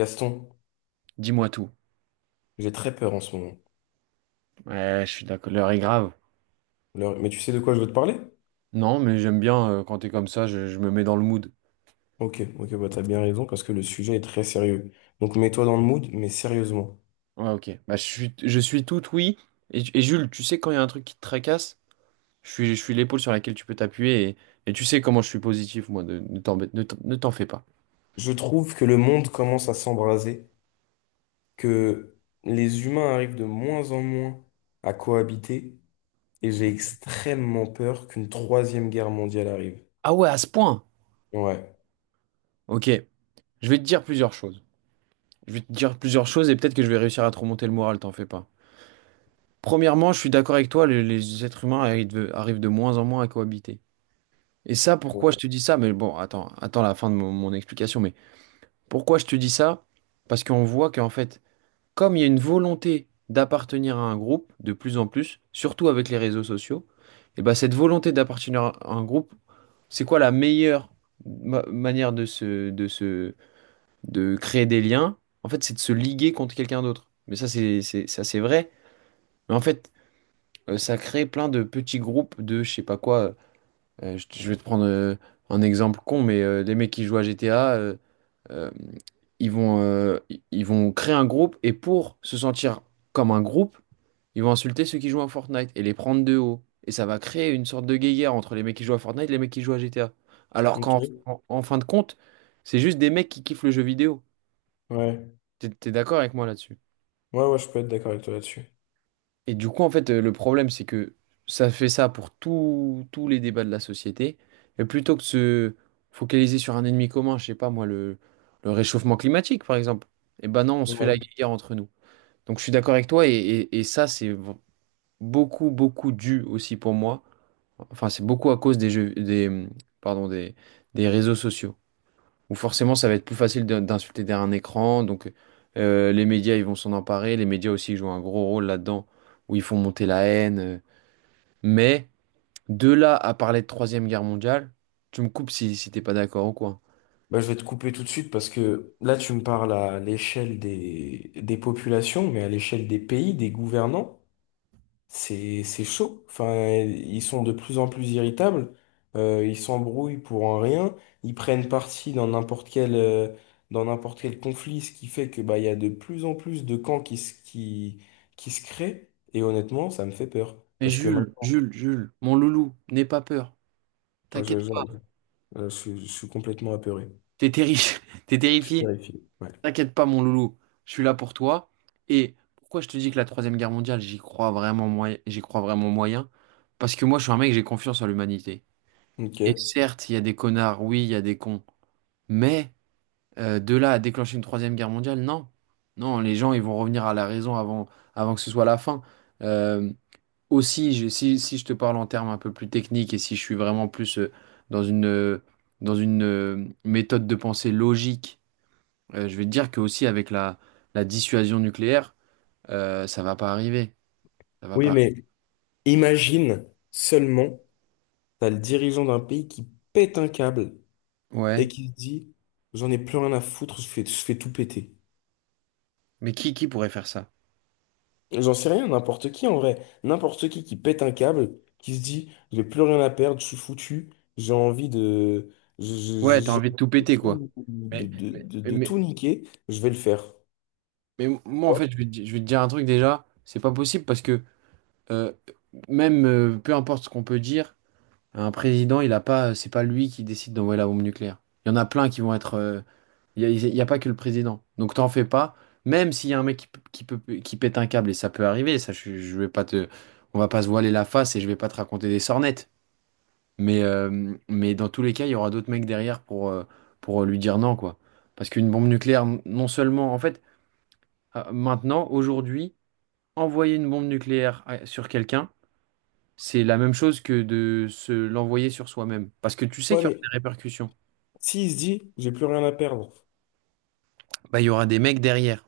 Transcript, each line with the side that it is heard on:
left: Gaston,
right: Dis-moi tout.
left: j'ai très peur en ce moment.
right: Ouais, je suis d'accord. L'heure est grave.
left: Mais tu sais de quoi je veux te parler?
right: Non, mais j'aime bien quand t'es comme ça, je me mets dans le mood.
left: Ok, ok, bah t'as bien raison parce que le sujet est très sérieux. Donc mets-toi dans le mood, mais sérieusement.
right: Ouais, ok. Bah, je suis tout oui. Et Jules, tu sais quand il y a un truc qui te tracasse, je suis l'épaule sur laquelle tu peux t'appuyer et tu sais comment je suis positif, moi. Ne t'en fais pas.
left: Je trouve que le monde commence à s'embraser, que les humains arrivent de moins en moins à cohabiter, et j'ai extrêmement peur qu'une troisième guerre mondiale arrive.
right: Ah ouais, à ce point.
left: Ouais.
right: Ok. Je vais te dire plusieurs choses. Je vais te dire plusieurs choses et peut-être que je vais réussir à te remonter le moral, t'en fais pas. Premièrement, je suis d'accord avec toi, les êtres humains arrivent de moins en moins à cohabiter. Et ça,
left: Bon.
right: pourquoi je te dis ça? Mais bon, attends la fin de mon explication. Mais pourquoi je te dis ça? Parce qu'on voit qu'en fait, comme il y a une volonté d'appartenir à un groupe de plus en plus, surtout avec les réseaux sociaux, et ben cette volonté d'appartenir à un groupe, c'est quoi la meilleure manière de se, de créer des liens? En fait, c'est de se liguer contre quelqu'un d'autre. Mais ça, ça, c'est vrai. Mais en fait, ça crée plein de petits groupes de je sais pas quoi. Je vais te prendre un exemple con, mais les mecs qui jouent à GTA, euh, ils vont créer un groupe et pour se sentir comme un groupe, ils vont insulter ceux qui jouent à Fortnite et les prendre de haut. Et ça va créer une sorte de guéguerre entre les mecs qui jouent à Fortnite et les mecs qui jouent à GTA. Alors qu'en
left: Ok.
right: en, en fin de compte, c'est juste des mecs qui kiffent le jeu vidéo.
left: Ouais.
right: T'es d'accord avec moi là-dessus?
left: Ouais, ouais, je peux être d'accord avec toi là-dessus.
right: Et du coup, en fait, le problème, c'est que ça fait ça pour tous les débats de la société. Et plutôt que de se focaliser sur un ennemi commun, je sais pas moi, le réchauffement climatique, par exemple, eh ben non, on se fait
left: Ouais.
right: la guerre entre nous. Donc je suis d'accord avec toi, et ça, beaucoup, beaucoup dû aussi pour moi. Enfin, c'est beaucoup à cause des jeux, des, pardon, des réseaux sociaux où forcément ça va être plus facile d'insulter derrière un écran. Donc les médias, ils vont s'en emparer. Les médias aussi jouent un gros rôle là-dedans, où ils font monter la haine. Mais de là à parler de Troisième Guerre mondiale, tu me coupes si t'es pas d'accord ou quoi.
left: Bah, je vais te couper tout de suite parce que là, tu me parles à l'échelle des populations, mais à l'échelle des pays, des gouvernants, c'est chaud. Enfin, ils sont de plus en plus irritables, ils s'embrouillent pour un rien, ils prennent parti dans n'importe quel conflit, ce qui fait que bah, il y a de plus en plus de camps qui se créent. Et honnêtement, ça me fait peur
right: Mais
left: parce que
right: Jules,
left: maintenant,
right: Jules, Jules, mon loulou, n'aie pas peur.
left: je, je,
right: T'inquiète pas,
left: je, je suis complètement apeuré.
right: t'es terrifié. T'es
left: Je suis
right: terrifié.
left: terrifié. Ouais.
right: T'inquiète pas, mon loulou. Je suis là pour toi. Et pourquoi je te dis que la Troisième Guerre mondiale, j'y crois vraiment moyen, j'y crois vraiment moyen? Parce que moi, je suis un mec, j'ai confiance en l'humanité. Et
left: Ok.
right: certes, il y a des connards, oui, il y a des cons, mais de là à déclencher une troisième guerre mondiale, non. Non, les gens, ils vont revenir à la raison avant que ce soit la fin. Euh, aussi, si je te parle en termes un peu plus techniques et si je suis vraiment plus dans une, euh, dans une méthode de pensée logique, je vais te dire que aussi avec la dissuasion nucléaire, ça va pas arriver. Ça va
left: Oui,
right: pas.
left: mais. Imagine seulement, t'as le dirigeant d'un pays qui pète un câble et
right: Ouais.
left: qui se dit, j'en ai plus rien à foutre, je fais tout péter.
right: Mais qui pourrait faire ça?
left: J'en sais rien, n'importe qui en vrai. N'importe qui pète un câble, qui se dit, j'ai plus rien à perdre, je suis foutu, j'ai envie de,
right: Ouais, t'as envie de tout
left: j'ai
right: péter, quoi.
left: envie de tout,
right: Mais, mais,
left: de
right: mais-
left: tout niquer, je vais le faire.
right: Mais moi, en
left: Ouais,
right: fait, je vais te dire un truc déjà, c'est pas possible parce que euh, même peu importe ce qu'on peut dire, un président, il a pas, c'est pas lui qui décide d'envoyer la bombe nucléaire. Il y en a plein qui vont être. Il y a pas que le président. Donc t'en fais pas, même s'il y a un mec qui, p- qui peut, qui pète un câble, et ça peut arriver, ça, je vais pas te, on va pas se voiler la face et je vais pas te raconter des sornettes. Mais dans tous les cas, il y aura d'autres mecs derrière pour lui dire non, quoi. Parce qu'une bombe nucléaire, non seulement, en fait, maintenant, aujourd'hui, envoyer une bombe nucléaire sur quelqu'un, c'est la même chose que de se l'envoyer sur soi-même. Parce que tu sais
left: ouais,
right: qu'il y aura
left: mais
right: des répercussions.
left: s'il se dit, j'ai plus rien à perdre.
right: Bah, il y aura des mecs derrière.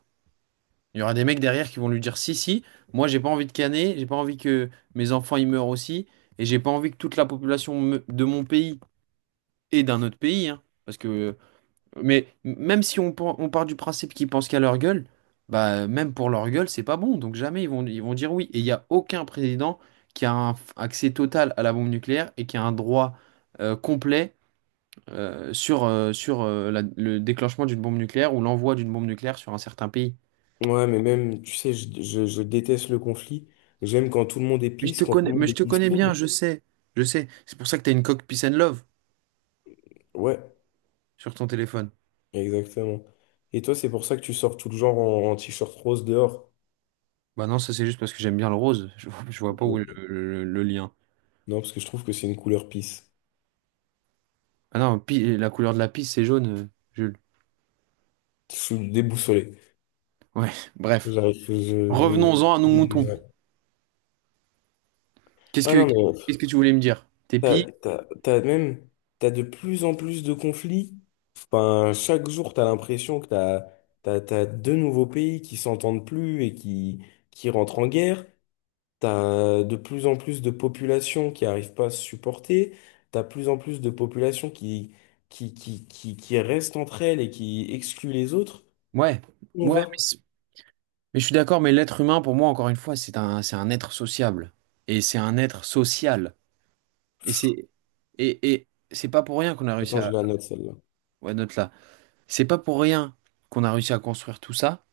right: Il y aura des mecs derrière qui vont lui dire, si, si, moi j'ai pas envie de caner, j'ai pas envie que mes enfants y meurent aussi, et j'ai pas envie que toute la population de mon pays et d'un autre pays, hein, parce que mais même si on part du principe qu'ils pensent qu'à leur gueule, bah même pour leur gueule, c'est pas bon. Donc jamais ils vont dire oui. Et il n'y a aucun président qui a un accès total à la bombe nucléaire et qui a un droit complet sur le déclenchement d'une bombe nucléaire ou l'envoi d'une bombe nucléaire sur un certain pays.
left: Ouais, mais même, tu sais, je déteste le conflit. J'aime quand tout le monde est
right: Mais je
left: peace,
right: te
left: quand tout
right: connais,
left: le
right: mais
left: monde
right: je
left: est
right: te connais bien,
left: peaceful.
right: je sais. Je sais. C'est pour ça que t'as une coque Peace and Love
left: Ouais,
right: sur ton téléphone.
left: exactement. Et toi, c'est pour ça que tu sors tout le genre en, en t-shirt rose dehors?
right: Bah non, ça c'est juste parce que j'aime bien le rose. Je vois
left: Ok,
right: pas où est
left: ok.
right: le lien.
left: Non, parce que je trouve que c'est une couleur peace.
right: Ah non, la couleur de la piste, c'est jaune, Jules.
left: Je suis déboussolé.
right: Ouais, bref.
left: J'arrive.
right: Revenons-en à nos moutons.
left: Ouais.
right: Qu'est-ce
left: Ah
right: que,
left: non, mais
right: qu'est-ce que tu voulais me dire? T'es pis?
left: t'as même, t'as de plus en plus de conflits. Enfin, chaque jour, t'as l'impression que t'as deux nouveaux pays qui s'entendent plus et qui rentrent en guerre. T'as de plus en plus de populations qui arrivent pas à se supporter. T'as de plus en plus de populations qui restent entre elles et qui excluent les autres.
right: Ouais,
left: Où on
right: ouais, mais,
left: va.
right: c'est- mais je suis d'accord, mais l'être humain, pour moi, encore une fois, c'est un, être sociable. Et c'est un être social. Et c'est, et c'est pas pour rien qu'on a réussi
left: Attends,
right: à,
left: je la note celle-là.
right: ouais, note là. C'est pas pour rien qu'on a réussi à construire tout ça.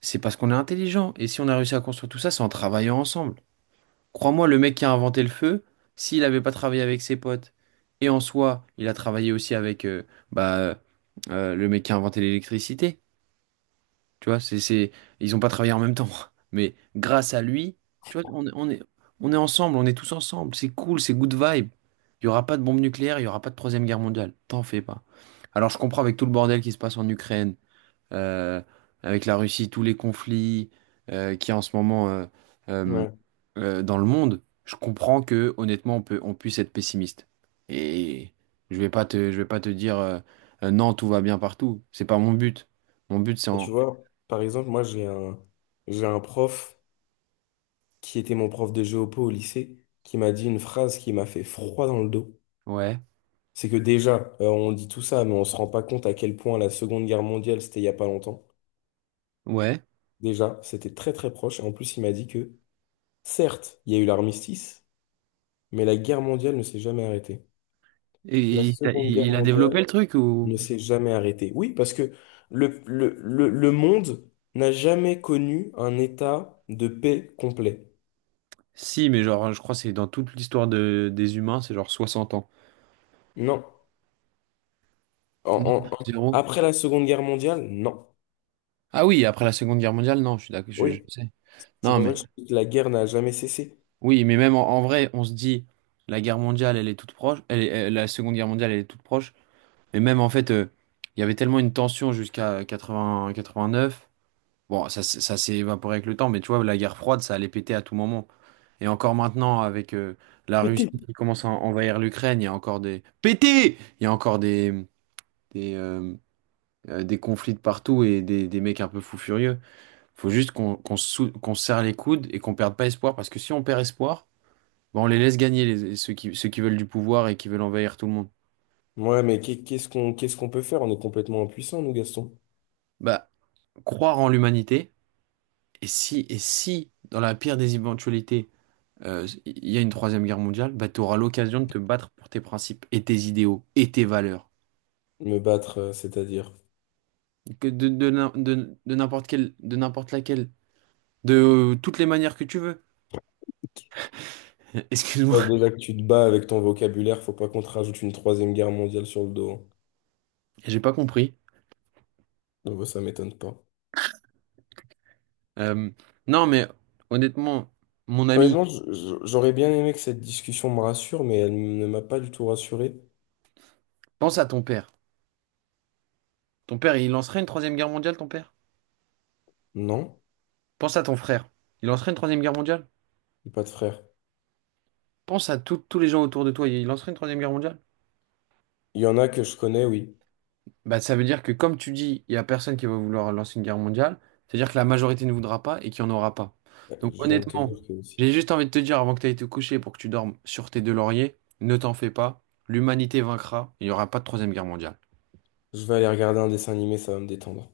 right: C'est parce qu'on est intelligent. Et si on a réussi à construire tout ça, c'est en travaillant ensemble. Crois-moi, le mec qui a inventé le feu, s'il n'avait pas travaillé avec ses potes, et en soi, il a travaillé aussi avec bah, le mec qui a inventé l'électricité, tu vois, ils ont pas travaillé en même temps. Mais grâce à lui, tu vois, on est ensemble, on est tous ensemble, c'est cool, c'est good vibe. Il n'y aura pas de bombe nucléaire, il n'y aura pas de troisième guerre mondiale, t'en fais pas. Alors je comprends avec tout le bordel qui se passe en Ukraine, euh, avec la Russie, tous les conflits qu'il y a en ce moment euh,
left: Ouais.
right: dans le monde, je comprends que honnêtement on puisse être pessimiste. Et je vais pas te dire non, tout va bien partout. C'est pas mon but. Mon but c'est
left: Et tu
right: en...
left: vois, par exemple, j'ai un prof qui était mon prof de géopo au lycée qui m'a dit une phrase qui m'a fait froid dans le dos.
right: Ouais,
left: C'est que déjà, on dit tout ça, mais on se rend pas compte à quel point la Seconde Guerre mondiale, c'était il y a pas longtemps.
right: ouais.
left: Déjà, c'était très très proche. Et en plus, il m'a dit que, certes, il y a eu l'armistice, mais la guerre mondiale ne s'est jamais arrêtée. La
right: Et, et il a
left: Seconde Guerre
right: il a développé
left: mondiale
right: le truc ou...
left: ne s'est jamais arrêtée. Oui, parce que le monde n'a jamais connu un état de paix complet.
right: Si, mais genre, je crois que c'est dans toute l'histoire des humains, c'est genre 60 ans.
left: Non. En-
right: Non,
left: en- en-
right: zéro.
left: Après la Seconde Guerre mondiale, non.
right: Ah oui, après la Seconde Guerre mondiale, non, je suis d'accord, je
left: Oui.
right: sais.
left: C'est
right: Non,
left: pour ça
right: mais...
left: que je dis que la guerre n'a jamais cessé.
right: Oui, mais même en vrai, on se dit, la guerre mondiale, elle est toute proche, la Seconde Guerre mondiale, elle est toute proche, mais même en fait, il y avait tellement une tension jusqu'à 80, 89, bon, ça s'est évaporé avec le temps, mais tu vois, la guerre froide, ça allait péter à tout moment. Et encore maintenant, avec la
left: Pété.
right: Russie qui commence à envahir l'Ukraine, il y a encore des... Pété! Il y a encore des, euh, des conflits de partout et des mecs un peu fous furieux. Faut juste qu'on se serre les coudes et qu'on perde pas espoir, parce que si on perd espoir... Bah, on les laisse gagner, ceux qui veulent du pouvoir et qui veulent envahir tout le monde.
left: Ouais, mais qu'est-ce qu'on peut faire? On est complètement impuissants, nous, Gaston.
right: Bah, croire en l'humanité, et si, dans la pire des éventualités, il y a une troisième guerre mondiale, bah, tu auras l'occasion de te battre pour tes principes et tes idéaux et tes valeurs.
left: Me battre, c'est-à-dire.
right: Que de n'importe quelle, de n'importe laquelle, de toutes les manières que tu veux. Excuse-moi,
left: Déjà que tu te bats avec ton vocabulaire, faut pas qu'on te rajoute une troisième guerre mondiale sur le dos, hein.
right: j'ai pas compris.
left: Donc ouais, ça m'étonne pas.
right: Euh, non, mais honnêtement, mon ami,
left: Honnêtement, j'aurais bien aimé que cette discussion me rassure, mais elle ne m'a pas du tout rassuré.
right: pense à ton père. Ton père, il lancerait une troisième guerre mondiale, ton père?
left: Non,
right: Pense à ton frère. Il lancerait une troisième guerre mondiale?
left: j'ai pas de frère.
right: Pense à tous les gens autour de toi, ils lanceraient une troisième guerre mondiale?
left: Il y en a que je connais, oui.
right: Bah, ça veut dire que, comme tu dis, il n'y a personne qui va vouloir lancer une guerre mondiale, c'est-à-dire que la majorité ne voudra pas et qu'il n'y en aura pas. Donc,
left: Je viens de te
right: honnêtement,
left: dire que aussi.
right: j'ai juste envie de te dire, avant que tu ailles te coucher pour que tu dormes sur tes deux lauriers, ne t'en fais pas, l'humanité vaincra, il n'y aura pas de troisième guerre mondiale.
left: Je vais aller regarder un dessin animé, ça va me détendre.